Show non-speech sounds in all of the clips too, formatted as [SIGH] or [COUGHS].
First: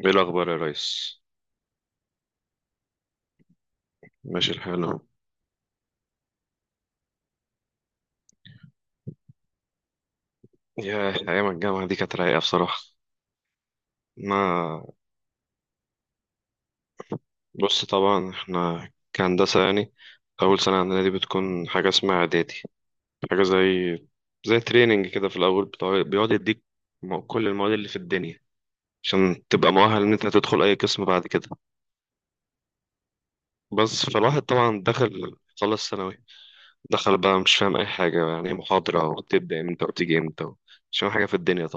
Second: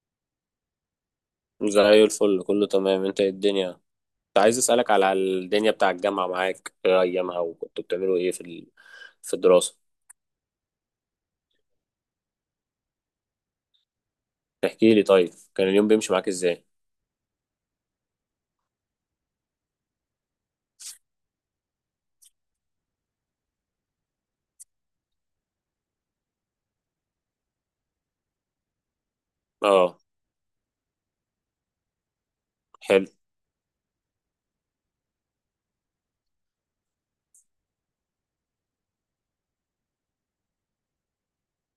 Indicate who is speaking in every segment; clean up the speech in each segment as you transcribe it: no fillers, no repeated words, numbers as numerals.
Speaker 1: ايه الاخبار يا ريس؟
Speaker 2: زي الفل، كله تمام. انت ايه الدنيا؟ كنت
Speaker 1: ماشي
Speaker 2: عايز
Speaker 1: الحال
Speaker 2: اسالك
Speaker 1: اهو.
Speaker 2: على الدنيا بتاع الجامعه. معاك ايه ايامها، وكنتوا بتعملوا ايه في في الدراسه؟
Speaker 1: يا ايام الجامعه دي كانت رايقه بصراحه. ما
Speaker 2: احكي لي طيب، كان اليوم بيمشي معاك ازاي؟
Speaker 1: بص، طبعا احنا كهندسه يعني اول سنه عندنا دي بتكون حاجه اسمها اعدادي. حاجه زي تريننج كده في الاول، بتاع بيقعد يديك كل المواد اللي في الدنيا عشان تبقى
Speaker 2: اه،
Speaker 1: مؤهل ان انت تدخل اي قسم بعد كده.
Speaker 2: حلو.
Speaker 1: بس فالواحد طبعا دخل، خلص ثانوي، دخل بقى مش فاهم اي حاجه، يعني محاضره وتبدا امتى وتيجي امتى، مش فاهم حاجه في الدنيا.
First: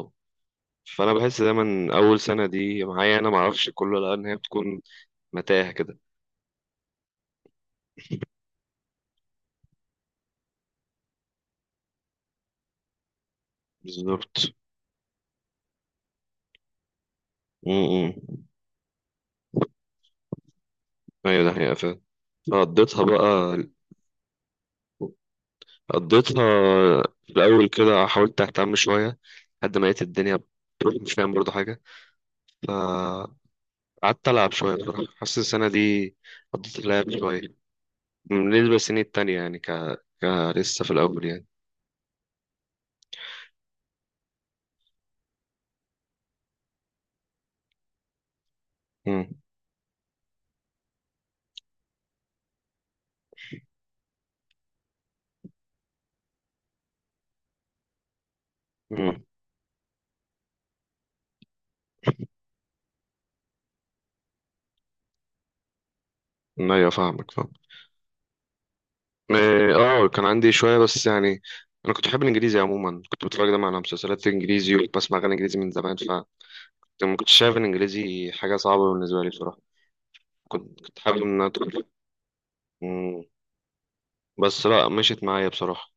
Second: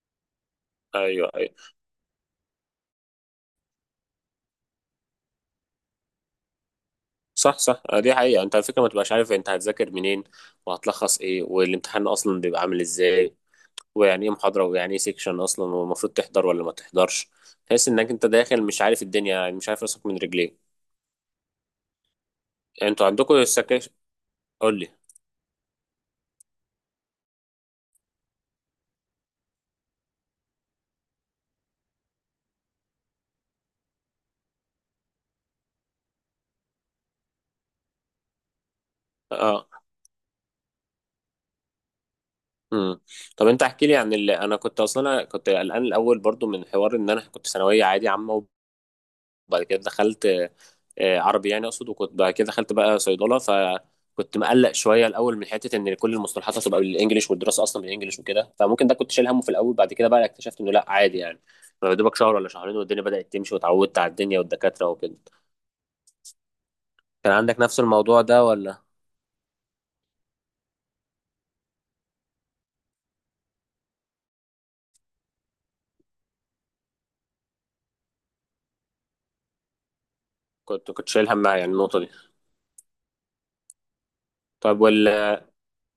Speaker 1: فانا
Speaker 2: ايوه
Speaker 1: بحس
Speaker 2: ايوه.
Speaker 1: دايما اول سنه دي معايا انا ما اعرفش كله، لان هي بتكون متاهه كده.
Speaker 2: صح صح. اه، دي حقيقه. انت على فكره ما تبقاش عارف انت هتذاكر منين، وهتلخص ايه، والامتحان اصلا بيبقى عامل ازاي، ويعني ايه
Speaker 1: بالظبط.
Speaker 2: محاضره، ويعني ايه سيكشن اصلا، والمفروض تحضر ولا ما تحضرش. تحس انك
Speaker 1: امم
Speaker 2: انت داخل مش عارف الدنيا، يعني مش عارف راسك من رجليك.
Speaker 1: ايوه، ده حقيقه فعلا. قضيتها
Speaker 2: انتوا عندكم
Speaker 1: بقى،
Speaker 2: السكاشن؟ قول لي.
Speaker 1: قضيتها في الاول كده، حاولت اهتم شويه لحد ما لقيت الدنيا بتروح مش فاهم برضه حاجه. فقعدت العب شويه بصراحه، حاسس السنه دي قضيت اللعب شويه. بالنسبه للسنين التانية يعني
Speaker 2: اه.
Speaker 1: ك... ك لسه في الاول يعني.
Speaker 2: امم. طب انت احكي لي عن اللي انا كنت اصلا أنا كنت قلقان الاول برضو من حوار ان انا كنت ثانويه عادي عامه،
Speaker 1: امم
Speaker 2: وبعد كده دخلت، عربي يعني اقصد. وكنت بعد كده دخلت بقى صيدله، فكنت مقلق شويه الاول من حته ان كل المصطلحات هتبقى بالانجلش، والدراسه اصلا بالانجلش وكده، فممكن ده كنت
Speaker 1: امم
Speaker 2: شايل همه في الاول. بعد كده بقى اكتشفت انه لا، عادي يعني. يا دوبك شهر ولا شهرين والدنيا بدات تمشي، واتعودت على الدنيا والدكاتره وكده.
Speaker 1: ايوه، فاهمك،
Speaker 2: كان
Speaker 1: فاهم.
Speaker 2: عندك نفس الموضوع ده ولا؟
Speaker 1: اه، كان عندي شوية بس يعني. انا كنت بحب الانجليزي عموما، كنت بتفرج دايما على مسلسلات انجليزي وبسمع اغاني انجليزي من زمان، فما كنتش شايف الانجليزي حاجة صعبة بالنسبة لي بصراحة. كنت
Speaker 2: كنت
Speaker 1: كنت
Speaker 2: كنت
Speaker 1: حابب
Speaker 2: شايل
Speaker 1: ان انا
Speaker 2: هم يعني
Speaker 1: ادخل.
Speaker 2: النقطه دي؟
Speaker 1: مم. بس
Speaker 2: طيب،
Speaker 1: لا، مشيت معايا بصراحة.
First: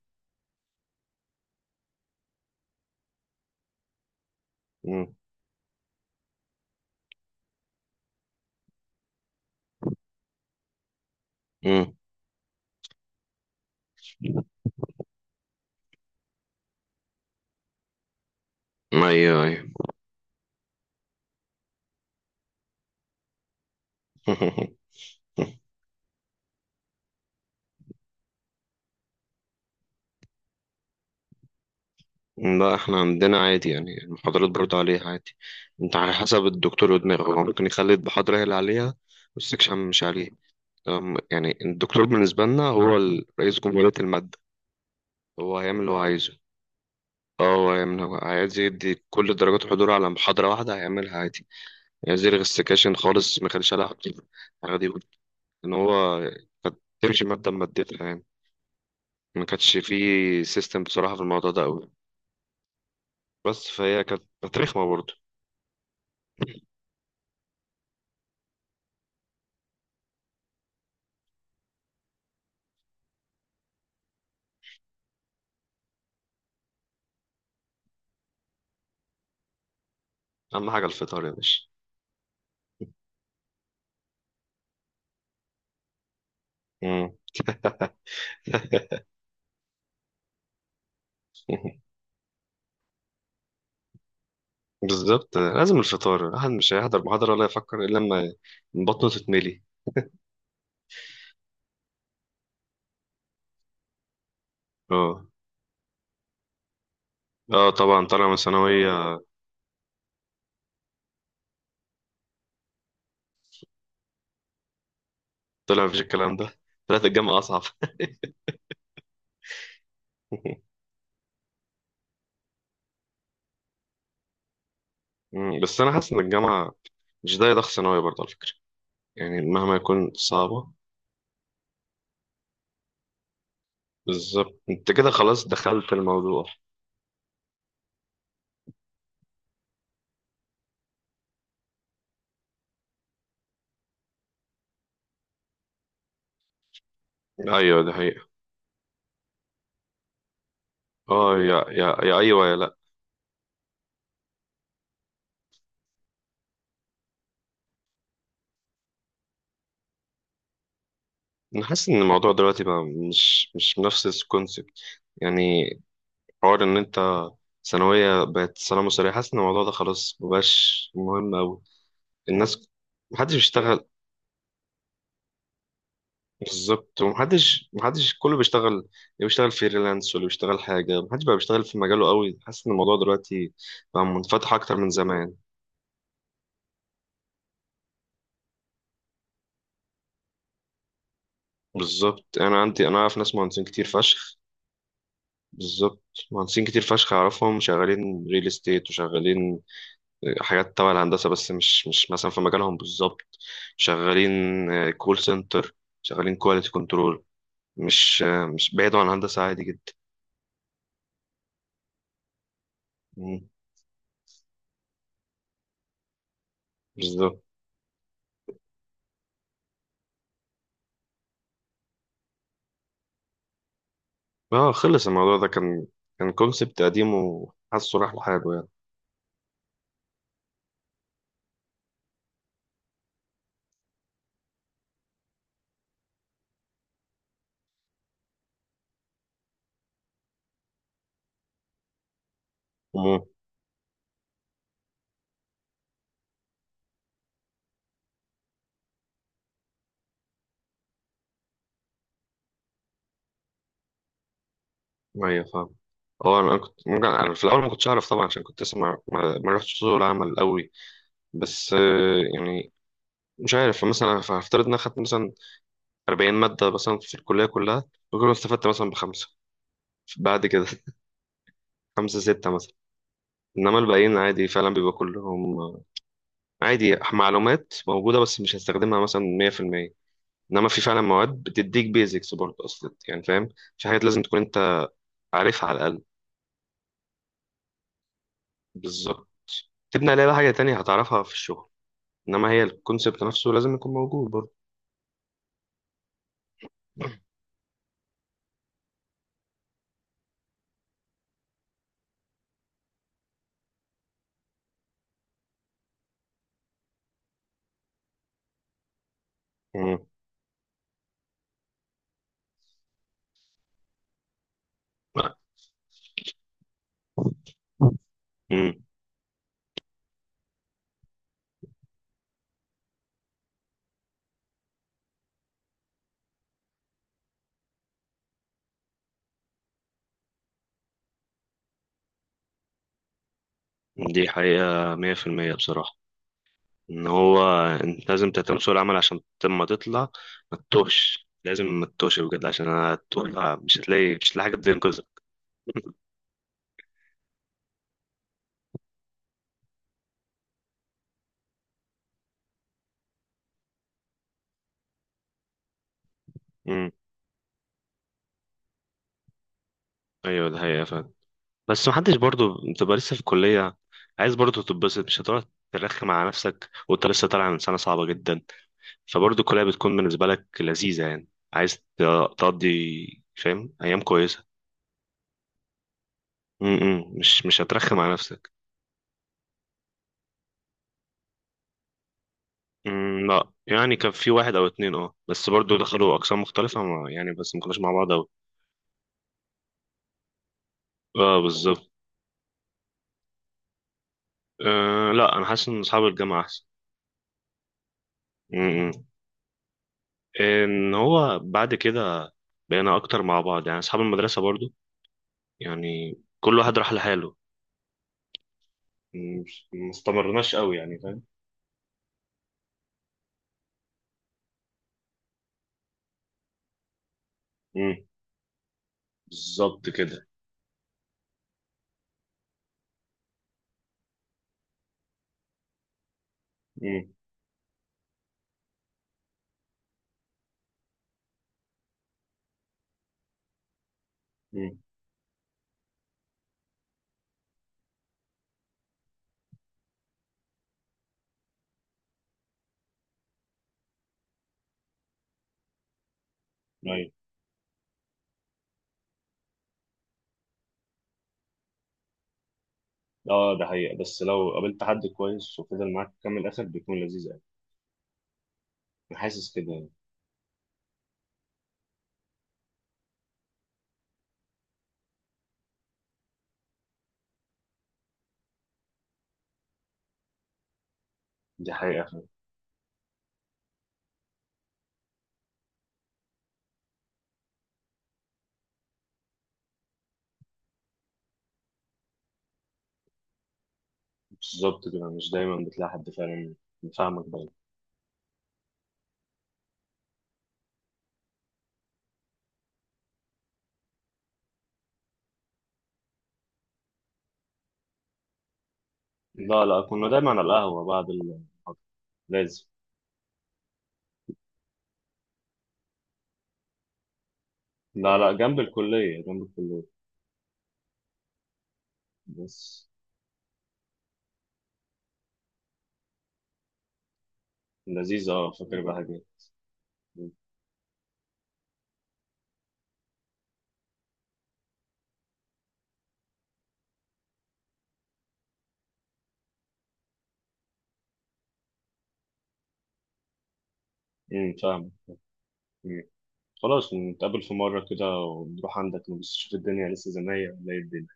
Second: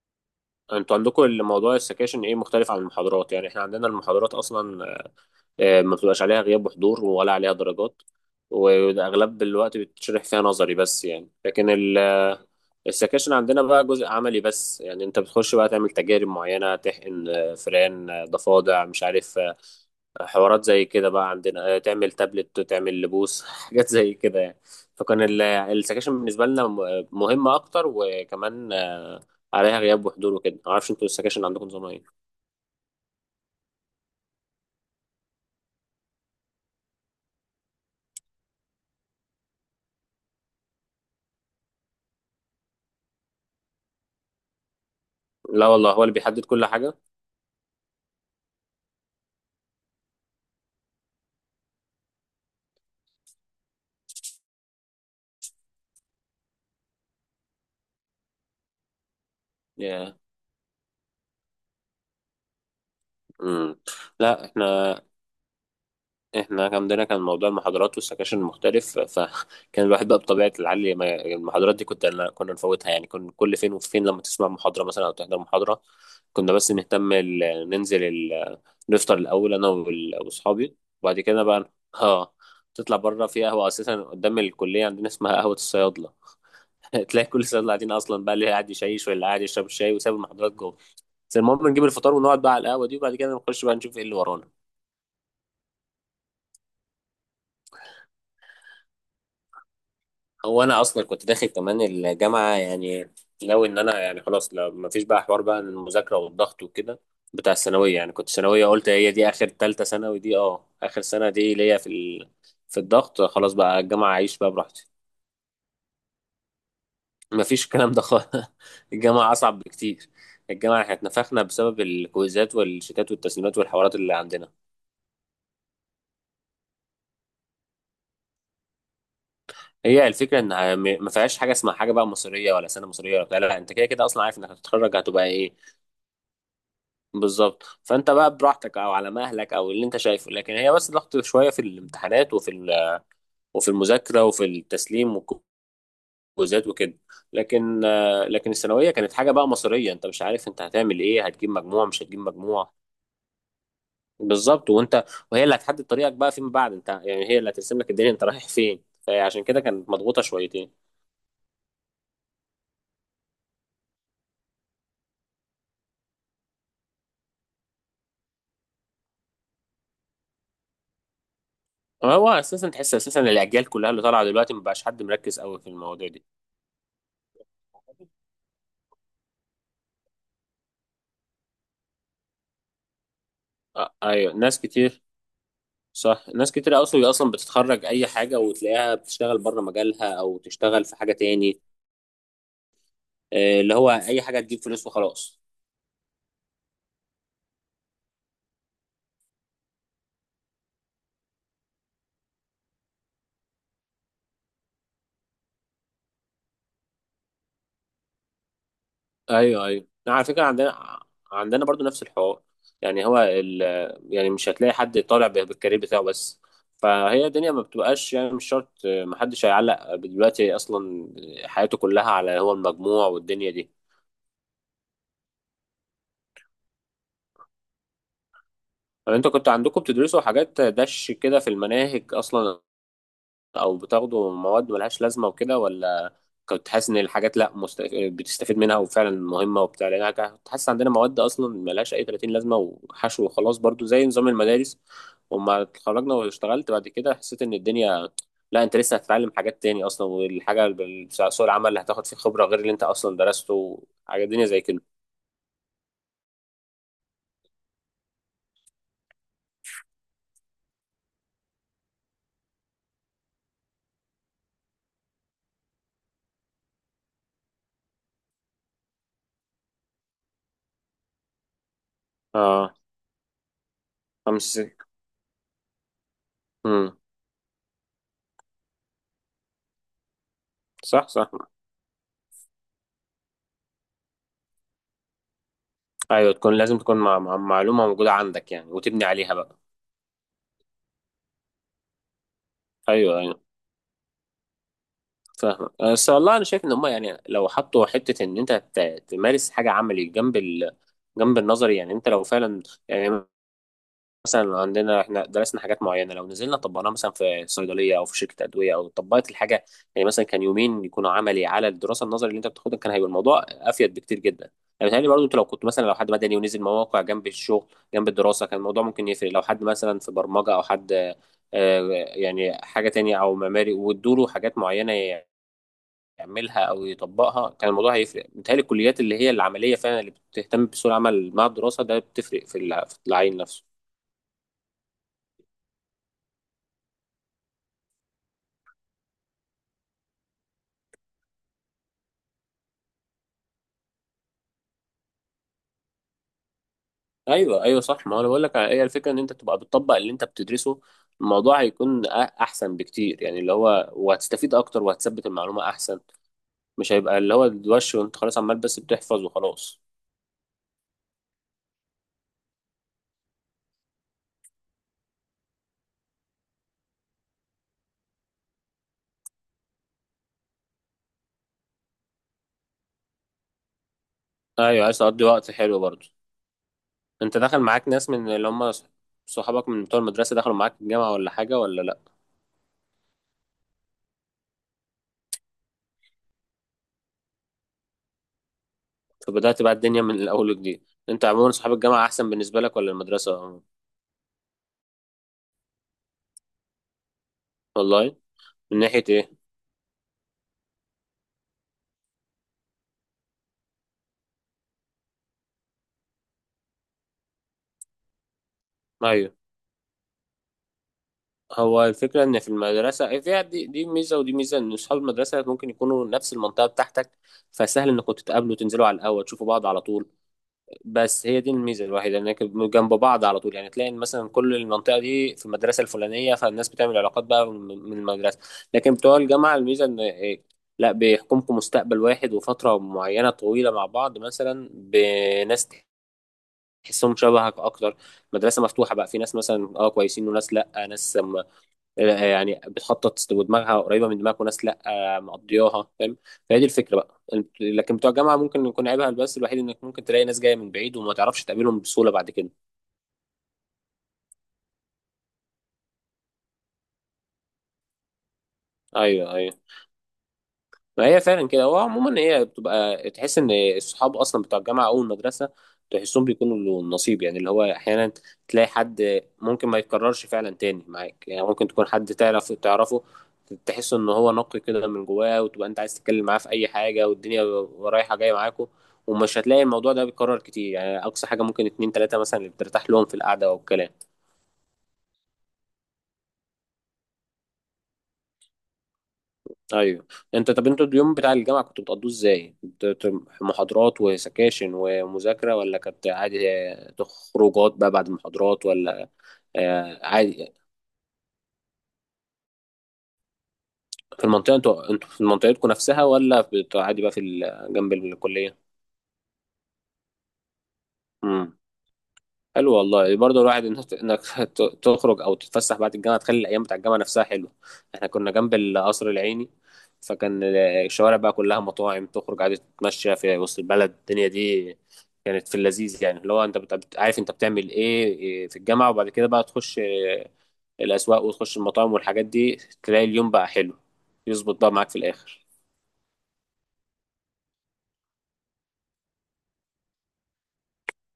Speaker 2: انتوا عندكم الموضوع السكاشن ايه مختلف عن المحاضرات؟ يعني احنا عندنا المحاضرات اصلا
Speaker 1: مم.
Speaker 2: ما بتبقاش عليها غياب وحضور ولا عليها درجات، واغلب الوقت بتشرح فيها نظري بس يعني. لكن
Speaker 1: مم.
Speaker 2: السكاشن عندنا بقى جزء عملي بس يعني. انت بتخش بقى تعمل تجارب معينة، تحقن فران، ضفادع، مش عارف،
Speaker 1: ايوه، ايوه.
Speaker 2: حوارات زي كده بقى عندنا. تعمل تابلت، تعمل لبوس [LAUGHS] حاجات زي كده يعني.
Speaker 1: [LAUGHS]
Speaker 2: فكان السكاشن بالنسبة لنا مهمة اكتر، وكمان عليها غياب وحضور وكده. معرفش انتوا السكاشن عندكم نظام ايه.
Speaker 1: لا، احنا عندنا عادي يعني، المحاضرات برضه عليها عادي. انت على حسب الدكتور ودماغه، هو ممكن يخلي المحاضرة هي اللي عليها والسكشن مش عليه. يعني الدكتور بالنسبة لنا هو رئيس جمهورية المادة، هو
Speaker 2: لا
Speaker 1: هيعمل اللي
Speaker 2: والله،
Speaker 1: هو
Speaker 2: هو اللي
Speaker 1: عايزه.
Speaker 2: بيحدد كل حاجة.
Speaker 1: اه، هو عايز يدي كل درجات الحضور على محاضرة واحدة، هيعملها عادي. عايز يلغي السكاشن خالص، ما كانش عليها حضور، عادي يقول ان هو كانت تمشي مادة بمادتها يعني. ما كانش
Speaker 2: ياه.
Speaker 1: فيه سيستم بصراحة في الموضوع ده قوي. بس
Speaker 2: امم.
Speaker 1: فهي كانت
Speaker 2: لا
Speaker 1: كانت
Speaker 2: احنا.
Speaker 1: رخمة برضه.
Speaker 2: كان عندنا كان موضوع المحاضرات والسكاشن مختلف، فكان [LAUGHS] الواحد بقى بطبيعة العلي ما المحاضرات دي كنت كنا نفوتها يعني. كنا كل فين وفين لما تسمع محاضرة مثلا أو تحضر محاضرة. كنا بس نهتم ننزل ال... نفطر الأول، أنا
Speaker 1: أهم
Speaker 2: وأصحابي،
Speaker 1: حاجة
Speaker 2: وبعد
Speaker 1: الفطار يا
Speaker 2: كده
Speaker 1: باشا.
Speaker 2: بقى اه تطلع بره في قهوة أساسا قدام الكلية، عندنا اسمها قهوة الصيادلة. [LAUGHS]
Speaker 1: مم.
Speaker 2: تلاقي كل الصيادلة قاعدين أصلا بقى، اللي قاعد يشيش واللي قاعد يشرب الشاي وساب المحاضرات. بس المهم نجيب
Speaker 1: [LAUGHS]
Speaker 2: الفطار ونقعد بقى على القهوة دي، وبعد كده نخش بقى نشوف ايه اللي ورانا.
Speaker 1: بالظبط، لازم الفطار، الواحد مش هيحضر محاضرة ولا يفكر إلا لما بطنه تتملي.
Speaker 2: هو انا اصلا كنت داخل كمان الجامعة يعني ناوي ان انا يعني خلاص، لو ما فيش
Speaker 1: اه.
Speaker 2: بقى حوار بقى المذاكرة والضغط وكده بتاع
Speaker 1: اه
Speaker 2: الثانوية
Speaker 1: طبعا،
Speaker 2: يعني.
Speaker 1: طالع
Speaker 2: كنت
Speaker 1: من
Speaker 2: ثانوية،
Speaker 1: ثانوية،
Speaker 2: قلت هي دي اخر تالتة ثانوي دي، اه اخر سنة دي ليا في في الضغط. خلاص بقى الجامعة اعيش بقى براحتي.
Speaker 1: طلع مفيش الكلام ده، طلعت الجامعة
Speaker 2: ما
Speaker 1: أصعب.
Speaker 2: فيش الكلام ده خالص. [LAUGHS] الجامعة اصعب بكتير.
Speaker 1: [LAUGHS]
Speaker 2: الجامعة احنا اتنفخنا بسبب الكويزات والشتات والتسليمات والحوارات اللي عندنا.
Speaker 1: مم. بس أنا حاسس إن الجامعة مش ده ضغط ثانوي برضه على فكرة، يعني مهما
Speaker 2: هي
Speaker 1: يكون
Speaker 2: الفكره
Speaker 1: صعبة.
Speaker 2: ان ما فيهاش حاجه اسمها حاجه بقى مصريه ولا سنه مصريه ولا بتاع. لا، انت كده كده اصلا عارف انك
Speaker 1: بالظبط، انت
Speaker 2: هتتخرج
Speaker 1: كده
Speaker 2: هتبقى
Speaker 1: خلاص
Speaker 2: ايه.
Speaker 1: دخلت الموضوع.
Speaker 2: بالظبط، فانت بقى براحتك او على مهلك او اللي انت شايفه. لكن هي بس ضغط شويه في الامتحانات وفي وفي المذاكره وفي التسليم والكوزات وكده.
Speaker 1: ايوه،
Speaker 2: لكن
Speaker 1: ده
Speaker 2: آه،
Speaker 1: حقيقة.
Speaker 2: لكن الثانويه كانت حاجه بقى مصريه، انت مش عارف انت هتعمل ايه،
Speaker 1: اه،
Speaker 2: هتجيب
Speaker 1: يا
Speaker 2: مجموع مش
Speaker 1: يا يا
Speaker 2: هتجيب
Speaker 1: ايوه يا
Speaker 2: مجموع.
Speaker 1: لا،
Speaker 2: بالظبط. وانت، وهي اللي هتحدد طريقك بقى فيما بعد. انت يعني هي اللي هترسم لك الدنيا انت رايح فين، فعشان كده كانت مضغوطه شويتين.
Speaker 1: انا حاسس ان الموضوع دلوقتي بقى مش نفس الكونسبت، يعني حوار ان انت ثانوية بقت سلام وسريع، حاسس ان الموضوع ده خلاص مبقاش مهم أوي.
Speaker 2: هو
Speaker 1: الناس
Speaker 2: اساسا تحس اساسا
Speaker 1: محدش
Speaker 2: الاجيال
Speaker 1: بيشتغل.
Speaker 2: كلها اللي طالعه دلوقتي مبقاش حد مركز قوي في المواضيع دي.
Speaker 1: بالظبط، ومحدش كله بيشتغل، اللي بيشتغل فريلانس واللي بيشتغل حاجة، محدش بقى بيشتغل في مجاله قوي. حاسس ان الموضوع دلوقتي
Speaker 2: آه
Speaker 1: بقى
Speaker 2: ايوه،
Speaker 1: منفتح
Speaker 2: ناس
Speaker 1: أكتر من
Speaker 2: كتير.
Speaker 1: زمان.
Speaker 2: صح، ناس كتير اصلا بتتخرج اي حاجه وتلاقيها بتشتغل بره مجالها او تشتغل في حاجه تاني.
Speaker 1: بالظبط، انا عندي، انا اعرف ناس مهندسين
Speaker 2: اللي
Speaker 1: كتير
Speaker 2: هو اي
Speaker 1: فشخ.
Speaker 2: حاجه تجيب فلوس وخلاص.
Speaker 1: بالظبط، مهندسين كتير فشخ اعرفهم شغالين ريل استيت، وشغالين حاجات تبع الهندسه بس مش مثلا في مجالهم بالظبط. شغالين كول سنتر، شغالين كواليتي كنترول، مش بعيد عن الهندسه، عادي
Speaker 2: ايوه ايوه،
Speaker 1: جدا.
Speaker 2: على فكره عندنا. عندنا برضو نفس الحوار. يعني هو
Speaker 1: مم،
Speaker 2: يعني مش هتلاقي حد طالع بالكارير بتاعه بس. فهي
Speaker 1: بالظبط.
Speaker 2: الدنيا ما بتبقاش يعني مش شرط محدش هيعلق دلوقتي اصلا حياته كلها على هو المجموع والدنيا دي.
Speaker 1: اه، خلص الموضوع ده كان كان كونسبت قديم وحاسه راح لحاله يعني.
Speaker 2: طب انتوا كنتوا عندكم بتدرسوا حاجات دش كده في المناهج اصلا، او بتاخدوا مواد ملهاش لازمه وكده، ولا كنت حاسس ان الحاجات لا بتستفيد منها وفعلا مهمه وبتاع؟ لان انا كنت حاسس عندنا مواد اصلا ملهاش اي 30 لازمه
Speaker 1: مم،
Speaker 2: وحشو وخلاص برضو زي نظام المدارس. وما اتخرجنا واشتغلت بعد كده، حسيت ان الدنيا لا، انت لسه هتتعلم حاجات تاني اصلا، والحاجه بتاع سوق العمل اللي هتاخد فيه خبره غير اللي انت اصلا درسته. حاجه الدنيا زي كده.
Speaker 1: ايوه فاهم. اه، انا كنت ممكن، انا في الاول ما كنتش اعرف طبعا عشان كنت اسمع، ما رحتش سوق العمل قوي. بس يعني مش عارف، مثلا هفترض ان انا خدت مثلا 40 ماده مثلا في الكليه كلها، وكل ما استفدت مثلا بخمسه، بعد كده [LAUGHS] خمسه سته مثلا.
Speaker 2: اه.
Speaker 1: انما الباقيين عادي،
Speaker 2: خمس.
Speaker 1: فعلا بيبقى كلهم
Speaker 2: امم.
Speaker 1: عادي معلومات موجوده بس مش هستخدمها مثلا 100%. انما في فعلا
Speaker 2: صح
Speaker 1: مواد
Speaker 2: صح.
Speaker 1: بتديك بيزكس برضه اصلا، يعني فاهم، في حاجات لازم تكون انت عارفها على الاقل.
Speaker 2: ايوه، تكون لازم تكون مع معلومه موجوده عندك يعني، وتبني
Speaker 1: بالظبط،
Speaker 2: عليها بقى.
Speaker 1: تبني عليها بقى حاجه تانية هتعرفها في الشغل، انما هي
Speaker 2: ايوه
Speaker 1: الكونسيبت
Speaker 2: ايوه،
Speaker 1: نفسه لازم يكون موجود برضه.
Speaker 2: فاهمك. بس والله انا شايف ان هم يعني
Speaker 1: [COUGHS]
Speaker 2: لو حطوا حته ان انت تمارس حاجه عملي جنب جنب النظري. يعني انت لو فعلا يعني مثلا عندنا احنا درسنا حاجات معينه، لو نزلنا طبقناها مثلا في صيدليه او في شركه ادويه او طبقت الحاجه.
Speaker 1: مم.
Speaker 2: يعني مثلا كان يومين يكونوا عملي على الدراسه النظري اللي انت بتاخدها، كان هيبقى الموضوع افيد بكتير جدا. يعني بيتهيألي برضه انت لو كنت مثلا، لو حد مدني ونزل مواقع جنب الشغل جنب الدراسه، كان
Speaker 1: مم.
Speaker 2: الموضوع ممكن يفرق. لو حد مثلا في برمجه او حد يعني حاجه تانية، او معماري وادوله حاجات معينه يعملها او يطبقها، كان الموضوع هيفرق. بيتهيألي الكليات اللي هي العمليه فعلا اللي بتهتم بسوق العمل مع الدراسه ده بتفرق في في العين نفسه.
Speaker 1: دي حقيقة مية في المية بصراحة، ان هو انت لازم تهتم بسوق العمل عشان لما تطلع ما تتوهش، لازم ما تتوهش بجد عشان هتطلع مش هتلاقي، مش هتلاقي حاجه تنقذك.
Speaker 2: ايوه ايوه، صح. ما هو انا بقول لك هي الفكره ان انت تبقى بتطبق اللي انت بتدرسه، الموضوع هيكون احسن بكتير يعني. اللي هو وهتستفيد اكتر وهتثبت المعلومه احسن.
Speaker 1: امم
Speaker 2: مش هيبقى اللي هو الوش، وانت خلاص عمال بس بتحفظ وخلاص.
Speaker 1: [LAUGHS] ايوه، ده حقيقة فعلا. بس محدش برضو، بتبقى لسه في الكلية عايز برضو تتبسط، مش هتقعد ترخم على نفسك وانت لسه طالع من سنة صعبة جدا. فبرضو الكلية بتكون بالنسبة لك لذيذة، يعني عايز تقضي، فاهم، أيام كويسة.
Speaker 2: ايوه، عايز تقضي وقت حلو برضه.
Speaker 1: م -م.
Speaker 2: انت
Speaker 1: مش
Speaker 2: دخل
Speaker 1: مش
Speaker 2: معاك
Speaker 1: هترخم
Speaker 2: ناس
Speaker 1: على
Speaker 2: من اللي
Speaker 1: نفسك.
Speaker 2: هم صحابك من بتوع المدرسه دخلوا معاك الجامعه، ولا حاجه ولا لا؟
Speaker 1: مم، لا يعني، كان في واحد او اتنين، اه، بس برضو دخلوا اقسام مختلفه، ما يعني بس ما كناش مع بعض اوي.
Speaker 2: فبدات بقى الدنيا من الاول وجديد. انت
Speaker 1: اه
Speaker 2: عموما صحاب
Speaker 1: بالظبط،
Speaker 2: الجامعه احسن بالنسبه لك ولا المدرسه؟
Speaker 1: آه لا، انا حاسس ان اصحاب الجامعه احسن.
Speaker 2: والله. من
Speaker 1: مم.
Speaker 2: ناحيه ايه؟
Speaker 1: ان هو بعد كده بقينا اكتر مع بعض يعني، اصحاب المدرسه برضو يعني كل واحد راح لحاله.
Speaker 2: ايوه.
Speaker 1: مم، ما استمرناش قوي يعني، فاهم.
Speaker 2: هو الفكرة إن في المدرسة، فيها دي ميزة، ودي ميزة إن أصحاب المدرسة ممكن يكونوا نفس المنطقة بتاعتك، فسهل
Speaker 1: مم،
Speaker 2: إنكم تتقابلوا، تنزلوا على القهوة تشوفوا بعض على
Speaker 1: بالظبط
Speaker 2: طول.
Speaker 1: كده.
Speaker 2: بس هي دي الميزة الوحيدة، إنك جنب بعض على طول. يعني تلاقي إن مثلا كل المنطقة دي في المدرسة الفلانية، فالناس بتعمل
Speaker 1: مم،
Speaker 2: علاقات بقى من المدرسة. لكن بتوع الجامعة الميزة إن لا، بيحكمكم مستقبل واحد وفترة معينة طويلة مع بعض مثلا،
Speaker 1: مم،
Speaker 2: بناس تحسهم شبهك أكتر. مدرسة مفتوحة بقى، في ناس مثلا أه كويسين، وناس لأ، ناس يعني بتخطط ودماغها قريبه من دماغك، وناس لا مقضياها، فاهم. فهي دي الفكره
Speaker 1: ايوه.
Speaker 2: بقى. لكن بتوع الجامعه ممكن يكون عيبها بس الوحيد انك ممكن تلاقي ناس جايه من بعيد وما تعرفش تقابلهم بسهوله بعد كده.
Speaker 1: اه ده حقيقة، بس لو قابلت حد كويس وفضل معاك كام الاخر، بيكون لذيذ قوي. انا
Speaker 2: ايوه
Speaker 1: حاسس
Speaker 2: ايوه.
Speaker 1: كده يعني.
Speaker 2: ما هي فعلا كده. هو عموما هي بتبقى تحس ان الصحاب اصلا بتوع الجامعه او المدرسه، تحسهم بيكونوا له النصيب يعني. اللي هو احيانا تلاقي حد ممكن ما يتكررش فعلا تاني معاك يعني. ممكن
Speaker 1: دي
Speaker 2: تكون حد
Speaker 1: حقيقة.
Speaker 2: تعرف تعرفه تحس ان هو نقي كده من جواه، وتبقى انت عايز تتكلم معاه في اي حاجه والدنيا رايحه جايه معاكوا. ومش هتلاقي الموضوع ده بيتكرر كتير يعني. اقصى حاجه ممكن اتنين تلاته مثلا اللي بترتاح لهم في القعده والكلام.
Speaker 1: بالظبط كده، مش دايما بتلاقي حد فعلا. فاهمك بقى.
Speaker 2: ايوه. انت طب انتوا اليوم بتاع الجامعه كنتوا بتقضوه ازاي؟ كنت محاضرات وسكاشن ومذاكره، ولا كانت عادي خروجات بقى بعد المحاضرات ولا؟
Speaker 1: لا لا، كنا دايما على
Speaker 2: عادي.
Speaker 1: القهوة بعد المحاضرة، لازم.
Speaker 2: في المنطقه انتوا في منطقتكم نفسها، ولا عادي بقى في جنب
Speaker 1: لا لا،
Speaker 2: الكليه؟
Speaker 1: جنب الكلية، جنب الكلية
Speaker 2: حلو
Speaker 1: بس.
Speaker 2: والله. برضه الواحد انك [LAUGHS] تخرج او تتفسح بعد الجامعه، تخلي الايام بتاع الجامعه نفسها حلوه. احنا كنا
Speaker 1: لذيذة، اه،
Speaker 2: جنب
Speaker 1: فاكر بقى
Speaker 2: القصر
Speaker 1: حاجات.
Speaker 2: العيني، فكان الشوارع بقى كلها مطاعم، تخرج عادي تتمشى في وسط البلد. الدنيا دي كانت في اللذيذ يعني. اللي هو انت عارف انت بتعمل ايه في الجامعه، وبعد كده بقى تخش الاسواق وتخش المطاعم والحاجات دي، تلاقي اليوم بقى حلو
Speaker 1: امم،
Speaker 2: يظبط بقى
Speaker 1: فاهم.
Speaker 2: معاك في الاخر.
Speaker 1: مم. خلاص، نتقابل في مرة كده ونروح عندك، نبص نشوف الدنيا لسه زي ما هي ولا ايه الدنيا.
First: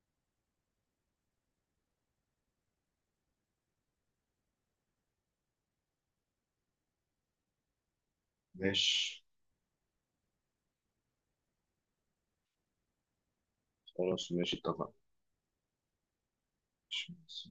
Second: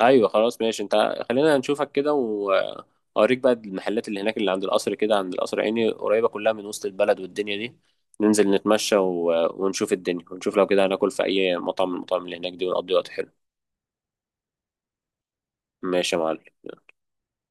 Speaker 2: ايوه خلاص ماشي. انت خلينا نشوفك كده، واوريك بقى المحلات اللي هناك، اللي عند القصر كده، عند القصر عيني، قريبه كلها من وسط البلد والدنيا دي. ننزل نتمشى
Speaker 1: ماشي.
Speaker 2: ونشوف الدنيا، ونشوف لو كده هناكل في اي مطعم من المطاعم اللي هناك دي، ونقضي وقت حلو.
Speaker 1: خلاص ماشي، اتفقنا.
Speaker 2: ماشي يا معلم.
Speaker 1: ماشي.